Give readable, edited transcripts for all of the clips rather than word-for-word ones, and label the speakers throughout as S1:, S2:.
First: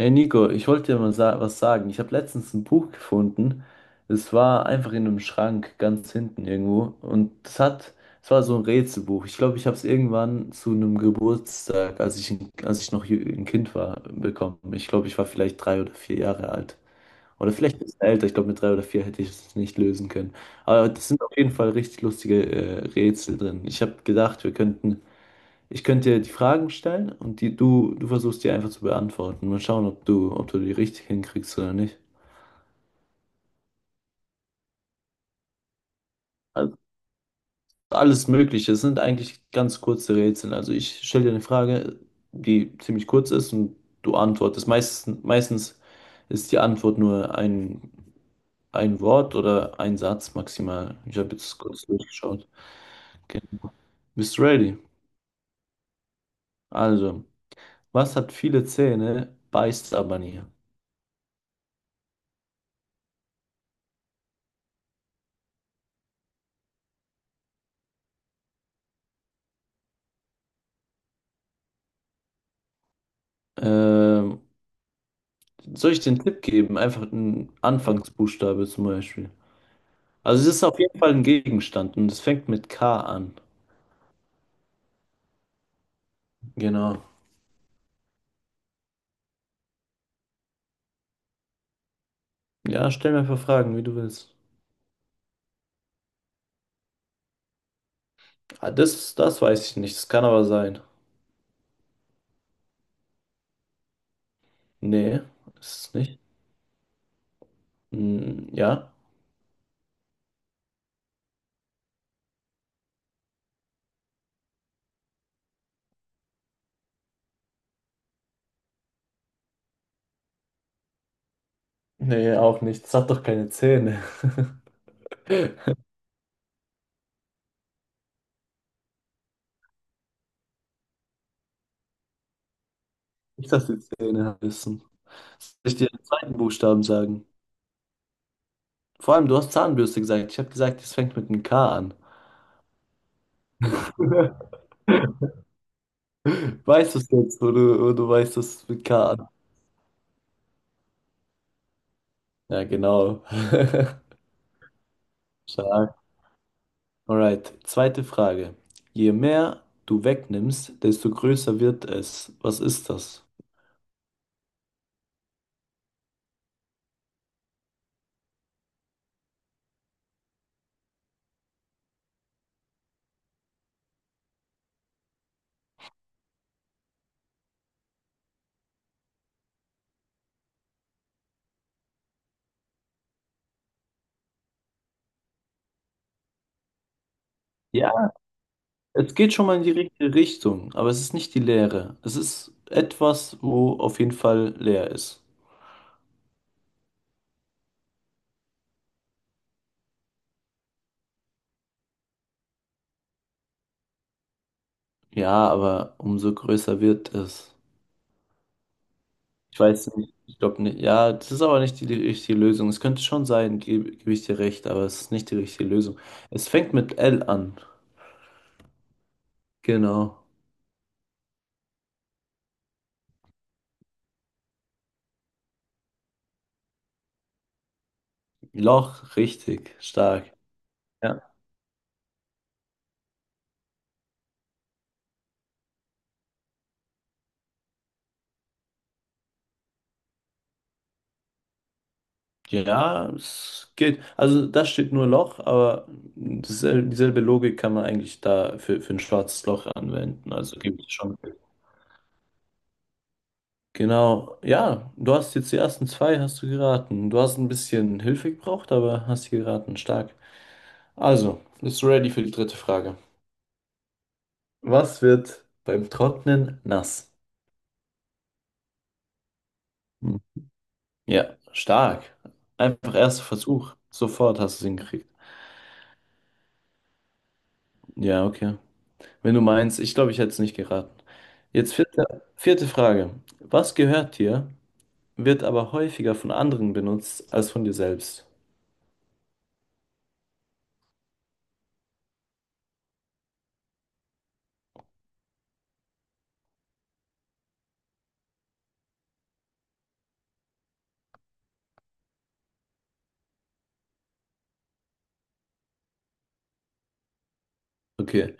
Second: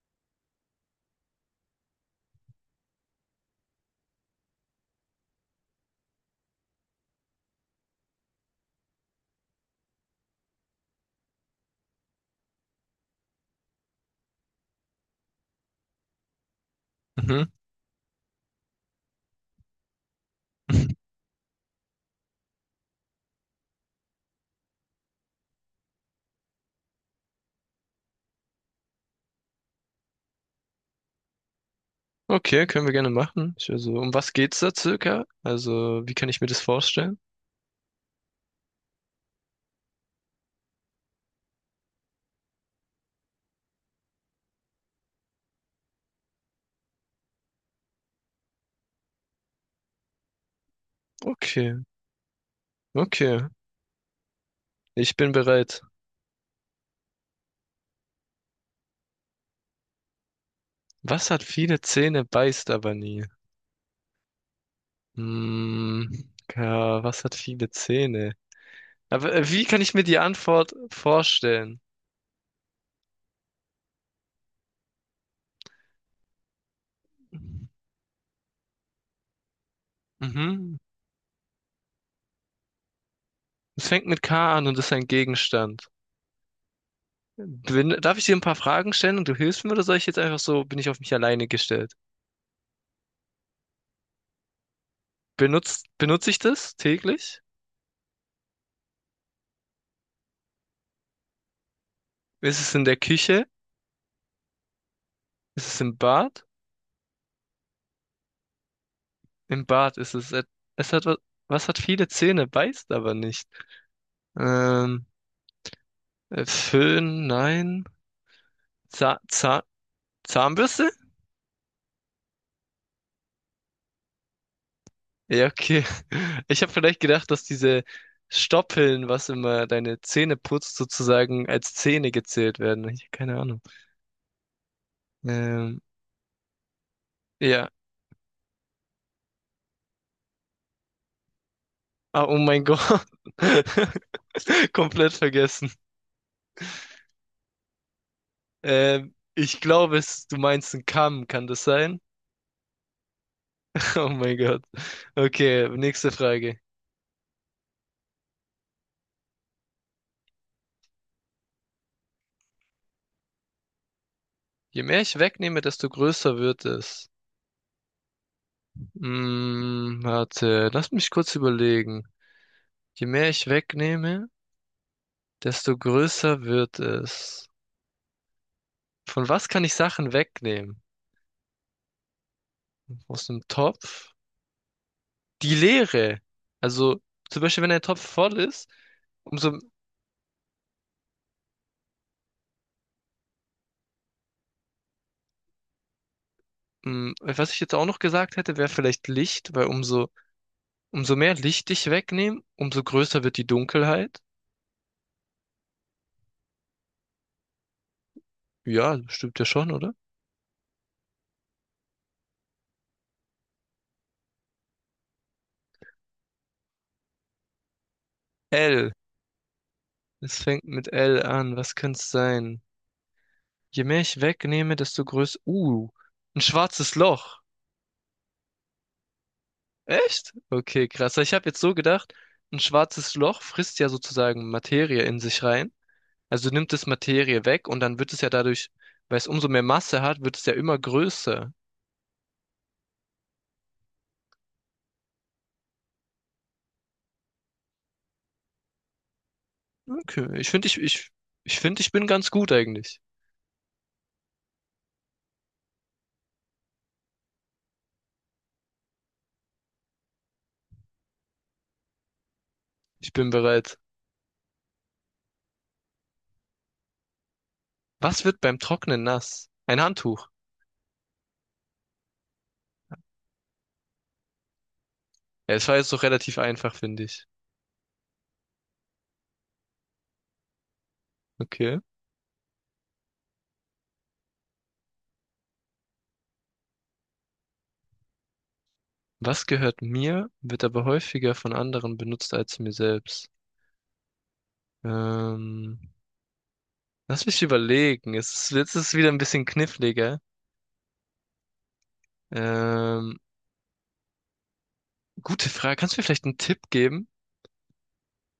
S1: Hey Nico, ich wollte dir mal sa was sagen. Ich habe letztens ein Buch gefunden. Es war einfach in einem Schrank ganz hinten irgendwo. Es war so ein Rätselbuch. Ich glaube, ich habe es irgendwann zu einem Geburtstag, als ich noch ein Kind war, bekommen. Ich glaube, ich war vielleicht drei oder vier Jahre alt.
S2: Mhm.
S1: Oder vielleicht ein bisschen älter. Ich glaube, mit drei oder vier hätte ich es nicht lösen können. Aber das sind auf jeden Fall richtig lustige Rätsel drin. Ich habe gedacht, wir könnten ich könnte dir die Fragen stellen und du versuchst die einfach zu beantworten. Mal schauen, ob du die richtig hinkriegst oder nicht.
S2: Okay, können wir gerne machen. Um was geht's da circa? Also, wie kann ich mir das
S1: Also
S2: vorstellen?
S1: alles Mögliche. Es sind eigentlich ganz kurze Rätsel. Also ich stelle dir eine Frage, die ziemlich kurz ist und du antwortest. Meistens ist die Antwort nur ein Wort oder ein Satz maximal. Ich habe jetzt
S2: Okay,
S1: kurz durchgeschaut.
S2: okay.
S1: Okay. Bist du ready?
S2: Ich bin bereit.
S1: Also, was hat viele Zähne, beißt aber nie?
S2: Was hat viele Zähne, beißt aber nie? Hm, ja, was hat viele Zähne? Aber wie kann ich mir die Antwort vorstellen?
S1: Ähm, Soll ich den Tipp geben? Einfach einen Anfangsbuchstabe zum Beispiel. Also es ist
S2: Mhm.
S1: auf jeden Fall ein Gegenstand und es fängt mit K an.
S2: Es fängt mit K an und ist ein Gegenstand.
S1: Genau.
S2: Darf ich dir ein paar Fragen stellen und du hilfst mir oder soll ich jetzt einfach so, bin ich auf mich alleine gestellt?
S1: Ja, stell mir einfach Fragen, wie du willst.
S2: Benutze ich das täglich?
S1: Ah, das weiß ich nicht. Das kann aber sein.
S2: Ist es in der Küche?
S1: Nee,
S2: Ist es
S1: ist es
S2: im
S1: nicht.
S2: Bart?
S1: Hm, ja.
S2: Im Bart ist es. Es hat was hat viele Zähne, beißt aber nicht. Ähm, Föhn, nein. Zahn, Zahn, Zahnbürste?
S1: Nee, auch nicht. Es hat doch keine Zähne.
S2: Ja, okay. Ich habe vielleicht gedacht, dass diese Stoppeln, was immer deine Zähne putzt, sozusagen als Zähne gezählt werden. Ich hab keine
S1: Nicht,
S2: Ahnung.
S1: dass die Zähne wissen. Soll ich
S2: Ähm,
S1: dir den zweiten Buchstaben sagen?
S2: ja.
S1: Vor allem, du hast Zahnbürste gesagt. Ich habe gesagt, es fängt mit einem K an.
S2: Ah, oh mein Gott. Komplett vergessen.
S1: Weißt du es jetzt, wo du weißt, dass es mit K
S2: Ich glaube, du meinst einen Kamm, kann das sein?
S1: Ja, genau.
S2: Oh mein Gott. Okay,
S1: Stark.
S2: nächste Frage.
S1: Alright, zweite Frage. Je mehr du wegnimmst, desto größer wird es. Was ist das?
S2: Je mehr ich wegnehme, desto größer wird es. Hm, warte, lass mich kurz überlegen. Je mehr ich wegnehme, desto größer wird es. Von was kann ich Sachen wegnehmen? Aus dem Topf? Die Leere. Also, zum Beispiel, wenn ein Topf
S1: Ja,
S2: voll ist,
S1: es geht schon mal
S2: umso,
S1: in die richtige Richtung, aber es ist nicht die Leere. Es ist etwas, wo auf jeden Fall leer ist.
S2: hm, was ich jetzt auch noch gesagt hätte, wäre vielleicht Licht, weil umso mehr Licht ich wegnehme, umso größer wird die Dunkelheit.
S1: Ja, aber umso größer wird es.
S2: Ja, stimmt ja
S1: Ich
S2: schon, oder?
S1: weiß nicht, ich glaube nicht. Ja, das ist aber nicht die richtige Lösung. Es könnte schon sein, gebe ich dir recht, aber es ist nicht die richtige Lösung. Es fängt mit L an.
S2: L.
S1: Genau.
S2: Es fängt mit L an. Was könnte sein? Je mehr ich wegnehme, desto größer. Ein schwarzes Loch.
S1: Loch, richtig,
S2: Echt?
S1: stark.
S2: Okay, krass.
S1: Ja.
S2: Ich habe jetzt so gedacht, ein schwarzes Loch frisst ja sozusagen Materie in sich rein. Also nimmt es Materie weg und dann wird es ja dadurch, weil es umso mehr Masse hat, wird es ja immer größer.
S1: Ja, es geht. Also da steht nur Loch, aber dieselbe Logik kann man eigentlich da für ein schwarzes Loch
S2: Okay,
S1: anwenden.
S2: ich
S1: Also
S2: finde,
S1: gibt es schon.
S2: ich finde, ich bin ganz gut eigentlich.
S1: Genau. Ja, du hast jetzt die ersten zwei, hast du geraten. Du hast ein bisschen Hilfe gebraucht, aber hast sie geraten. Stark. Also, bist du ready für die dritte Frage?
S2: Ich bin bereit.
S1: Was wird beim Trocknen nass?
S2: Was wird beim Trocknen nass? Ein
S1: Hm.
S2: Handtuch.
S1: Ja, stark. Einfach erster Versuch. Sofort hast du es hingekriegt.
S2: Ja, es war jetzt doch relativ einfach, finde ich.
S1: Ja, okay. Wenn du meinst, ich glaube, ich hätte es nicht geraten. Jetzt
S2: Okay.
S1: vierte Frage. Was gehört dir, wird aber häufiger von anderen benutzt als von dir selbst?
S2: Was gehört mir, wird aber häufiger von anderen benutzt als mir selbst. Ähm, lass mich überlegen. Es ist, jetzt ist es wieder ein bisschen kniffliger. Ähm, gute Frage. Kannst du mir vielleicht einen Tipp geben?
S1: Okay.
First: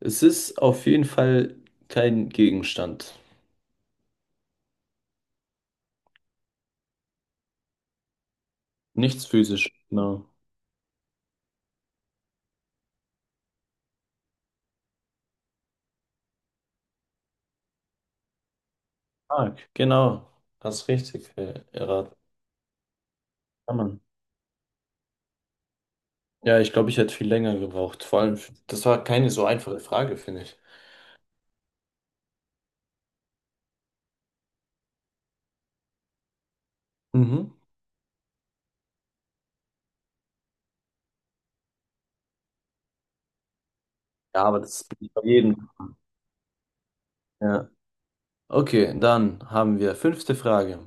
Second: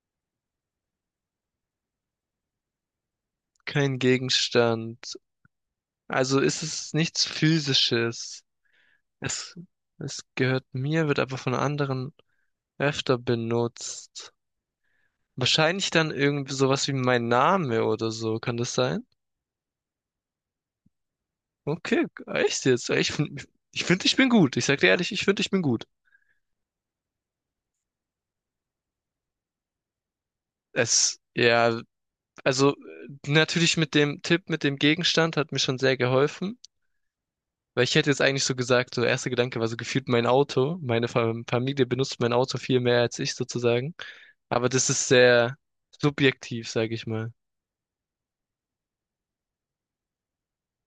S1: Es ist auf jeden Fall kein Gegenstand.
S2: Kein Gegenstand. Also ist es nichts Physisches.
S1: Nichts
S2: Es,
S1: physisch.
S2: es
S1: Genau.
S2: gehört mir, wird aber von anderen öfter benutzt. Wahrscheinlich dann irgendwie sowas wie mein Name oder so. Kann das sein?
S1: Mark, genau. Hast richtig
S2: Okay,
S1: erraten.
S2: echt jetzt? Ich finde,
S1: Kann man.
S2: ich bin gut. Ich sag dir ehrlich, ich finde, ich bin gut.
S1: Ja, ich glaube, ich hätte viel länger gebraucht. Vor allem, das war keine so einfache Frage, finde ich.
S2: Es, ja, also natürlich mit dem Tipp, mit dem Gegenstand hat mir schon sehr geholfen,
S1: Mhm.
S2: weil ich hätte jetzt eigentlich so gesagt, so erster Gedanke war so gefühlt mein Auto. Meine Familie benutzt mein Auto viel mehr als ich sozusagen.
S1: Ja, aber
S2: Aber
S1: das
S2: das
S1: ist
S2: ist
S1: bei
S2: sehr
S1: jedem.
S2: subjektiv, sage ich mal.
S1: Ja. Okay, dann haben wir fünfte Frage.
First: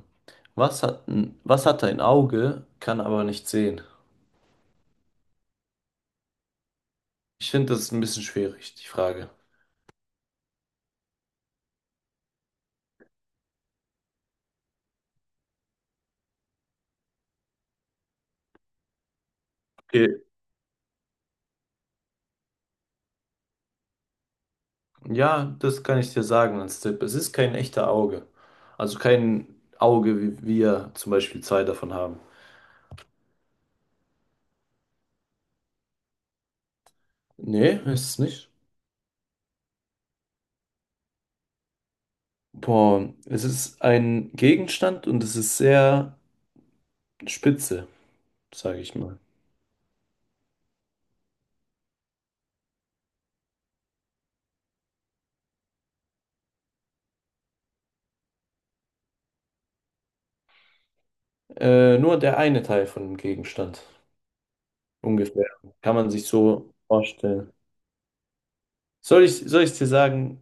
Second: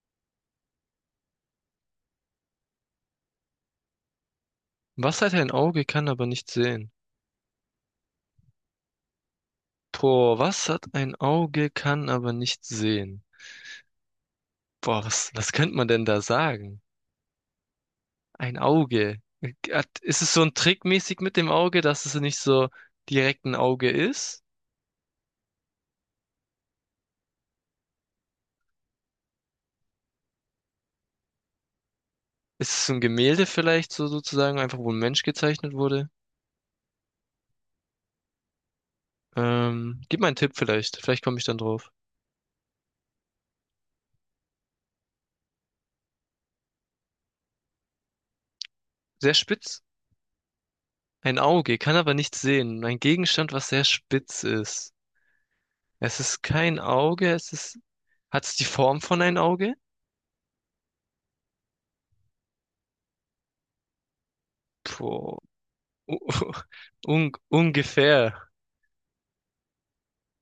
S1: Was hat ein Auge, kann aber nicht sehen?
S2: Was hat ein Auge, kann aber nicht sehen?
S1: Ich finde das ist ein bisschen schwierig, die Frage.
S2: Boah, was hat ein Auge, kann aber nicht sehen? Boah, was könnte man denn da sagen? Ein Auge.
S1: Okay.
S2: Ist es so ein Trickmäßig mit dem Auge, dass es nicht so direkt ein Auge ist?
S1: Ja, das kann ich dir sagen als Tipp. Es ist kein echter Auge. Also kein Auge, wie wir zum Beispiel zwei davon haben.
S2: Ist es ein Gemälde vielleicht so sozusagen, einfach wo ein Mensch gezeichnet wurde?
S1: Nee, ist es nicht.
S2: Gib mal einen Tipp vielleicht. Vielleicht komme ich dann drauf.
S1: Boah, es ist ein Gegenstand und es ist sehr spitze, sage ich mal.
S2: Sehr spitz? Ein Auge, kann aber nichts sehen. Ein Gegenstand, was sehr spitz ist. Es ist kein Auge, es ist. Hat es die Form von einem Auge?
S1: Nur der eine Teil von dem Gegenstand.
S2: Puh.
S1: Ungefähr. Kann man sich so
S2: Un
S1: vorstellen.
S2: ungefähr.
S1: Soll ich dir sagen,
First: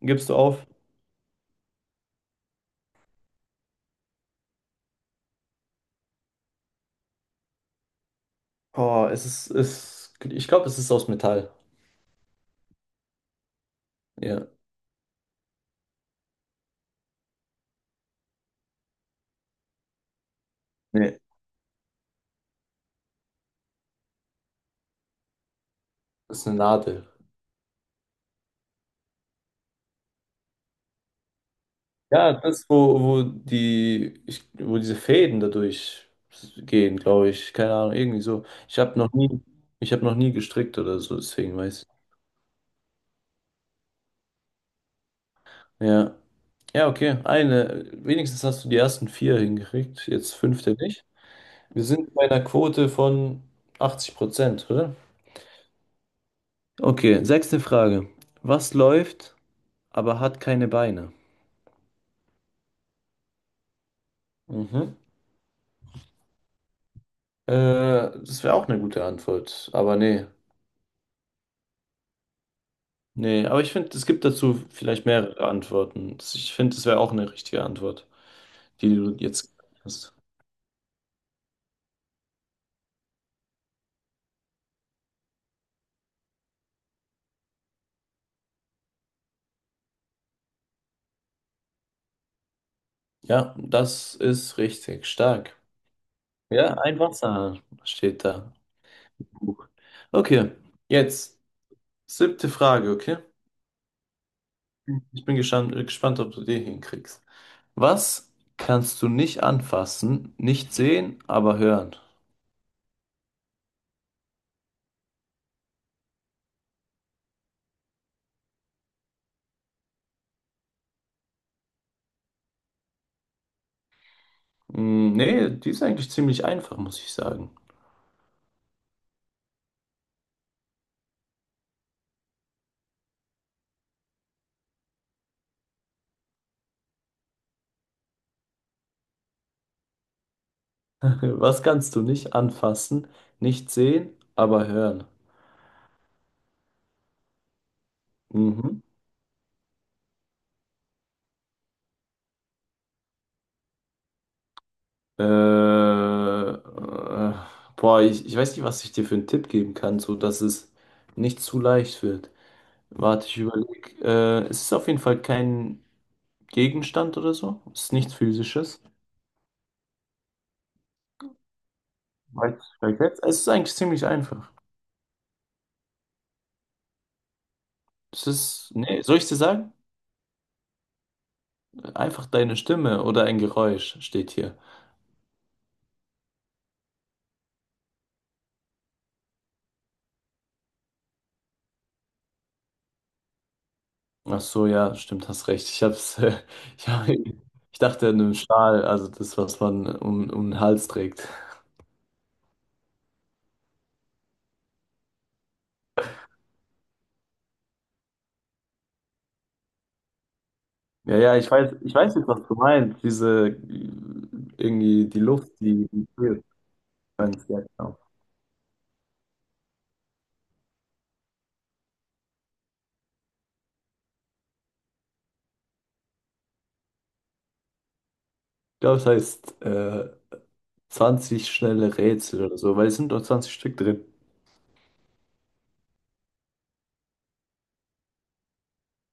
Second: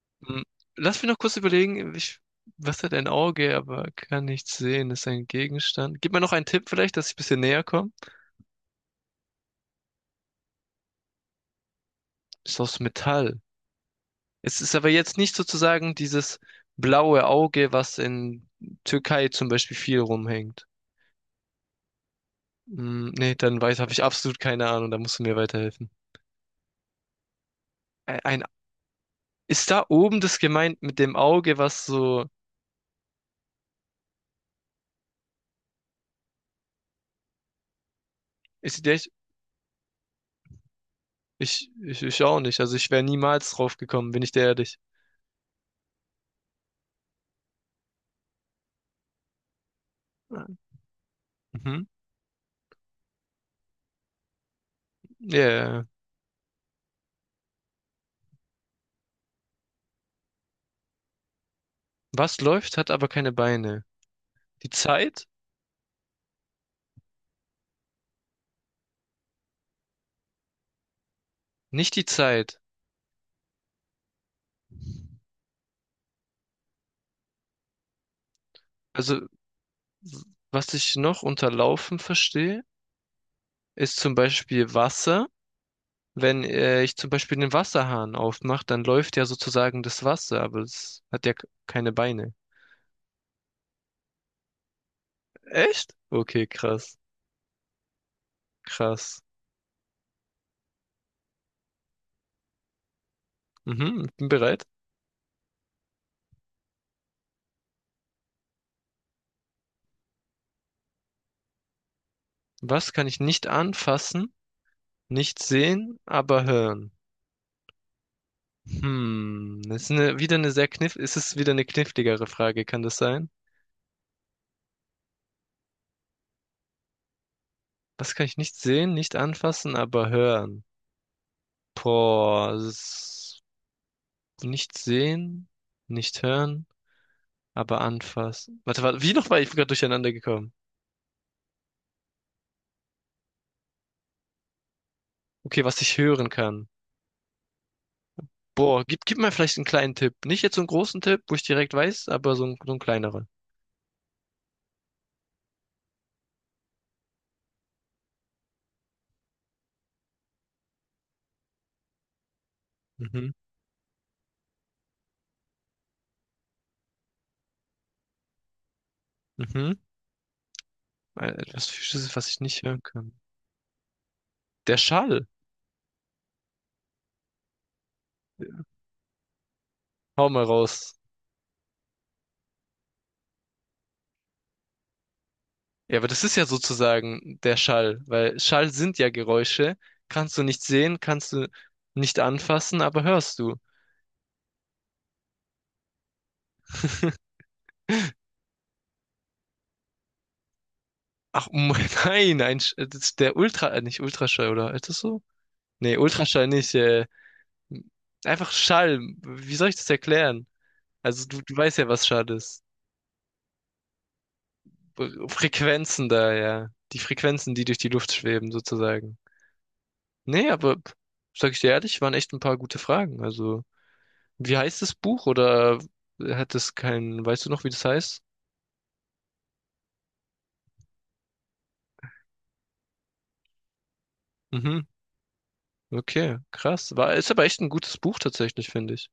S1: gibst du
S2: Hm,
S1: auf?
S2: lass mich noch kurz überlegen, was hat ein Auge, aber kann nichts sehen, ist ein Gegenstand. Gib mir noch einen Tipp vielleicht, dass ich ein bisschen näher komme.
S1: Boah, ich glaube, es ist aus Metall.
S2: Ist aus Metall.
S1: Ja.
S2: Es ist aber jetzt nicht sozusagen dieses blaue Auge, was in Türkei zum Beispiel viel rumhängt.
S1: Nee.
S2: Hm, nee, habe ich absolut keine Ahnung, da musst du mir weiterhelfen.
S1: Das ist eine Nadel.
S2: Ein, ist da oben das gemeint mit dem Auge, was so,
S1: Ja, das, wo, wo die, ich, wo diese Fäden dadurch gehen, glaube ich. Keine Ahnung, irgendwie so.
S2: ist echt,
S1: Ich habe noch nie gestrickt oder so, deswegen weiß
S2: ich auch nicht, also ich wäre niemals drauf gekommen, bin ich dir ehrlich.
S1: ich. Ja. Ja, okay. Eine. Wenigstens hast du die ersten vier hingekriegt. Jetzt fünfte nicht. Wir
S2: Mhm.
S1: sind bei einer Quote von 80 Prozent, oder?
S2: Ja, yeah.
S1: Okay, sechste Frage. Was läuft, aber hat keine Beine?
S2: Was läuft, hat aber keine Beine. Die
S1: Mhm.
S2: Zeit?
S1: Das wäre auch eine gute Antwort, aber nee.
S2: Nicht die Zeit.
S1: Nee, aber ich finde, es gibt dazu vielleicht mehrere Antworten. Ich finde, es wäre auch eine richtige Antwort, die du
S2: Also,
S1: jetzt hast.
S2: was ich noch unter Laufen verstehe, ist zum Beispiel Wasser. Wenn ich zum Beispiel den Wasserhahn aufmache, dann läuft ja sozusagen das Wasser, aber es hat ja keine Beine.
S1: Ja, das ist richtig. Stark.
S2: Echt? Okay,
S1: Ja, ein Wasserhahn steht da.
S2: krass.
S1: Buch. Okay, jetzt siebte Frage, okay?
S2: Mhm, ich bin bereit.
S1: Ich bin gespannt, ob du die hinkriegst. Was kannst du nicht anfassen, nicht sehen, aber hören?
S2: Was kann ich nicht anfassen, nicht sehen, aber hören? Hm, das ist eine, wieder eine ist es wieder eine kniffligere Frage, kann das sein?
S1: Hm, nee, die ist eigentlich ziemlich einfach, muss ich sagen.
S2: Was kann ich nicht sehen, nicht anfassen, aber hören? Boah, das ist nicht sehen, nicht hören, aber anfassen. Warte, wie noch war ich gerade durcheinander gekommen?
S1: Was kannst du nicht anfassen, nicht sehen, aber hören?
S2: Okay, was ich hören kann.
S1: Mhm.
S2: Boah, gib mir vielleicht einen kleinen Tipp. Nicht jetzt so einen großen Tipp, wo ich direkt weiß, aber so ein kleineren.
S1: Äh, äh, boah, ich weiß nicht, was ich dir für einen Tipp geben kann, so dass es nicht zu leicht wird. Warte,
S2: Mhm.
S1: ich überlege. Es ist auf jeden Fall kein Gegenstand oder so. Es ist nichts Physisches.
S2: Mhm. Etwas Physisches, was ich
S1: Weiß
S2: nicht
S1: ich
S2: hören
S1: vielleicht
S2: kann.
S1: jetzt. Es ist eigentlich ziemlich einfach.
S2: Der Schall.
S1: Es ist, nee, soll ich dir sagen?
S2: Hau mal raus.
S1: Einfach deine Stimme oder ein Geräusch steht hier.
S2: Ja, aber das ist ja sozusagen der Schall, weil Schall sind ja Geräusche. Kannst du nicht sehen, kannst du nicht anfassen, aber hörst du.
S1: Ach so, ja, stimmt, hast recht. Ich hab's, ich hab, ich dachte an einen Schal, also das, was man um den Hals trägt.
S2: Ach, nein, das ist der nicht Ultraschall, oder? Ist das so? Nee, Ultraschall nicht. Einfach Schall. Wie soll ich das erklären?
S1: Ja,
S2: Also
S1: ja,
S2: du weißt ja,
S1: ich
S2: was
S1: weiß jetzt,
S2: schade
S1: was du
S2: ist.
S1: meinst. Irgendwie die Luft, die
S2: Frequenzen da,
S1: kühlt.
S2: ja. Die
S1: Ja,
S2: Frequenzen, die durch die
S1: genau.
S2: Luft schweben, sozusagen. Nee, aber sag ich dir ehrlich, waren echt ein paar gute Fragen. Also, wie heißt das Buch oder hat es keinen, weißt du noch, wie das heißt?
S1: Ich glaube, es heißt 20 schnelle Rätsel oder so, weil es sind doch 20 Stück drin.
S2: Mhm. Okay, krass. Ist aber echt ein gutes Buch tatsächlich, finde ich.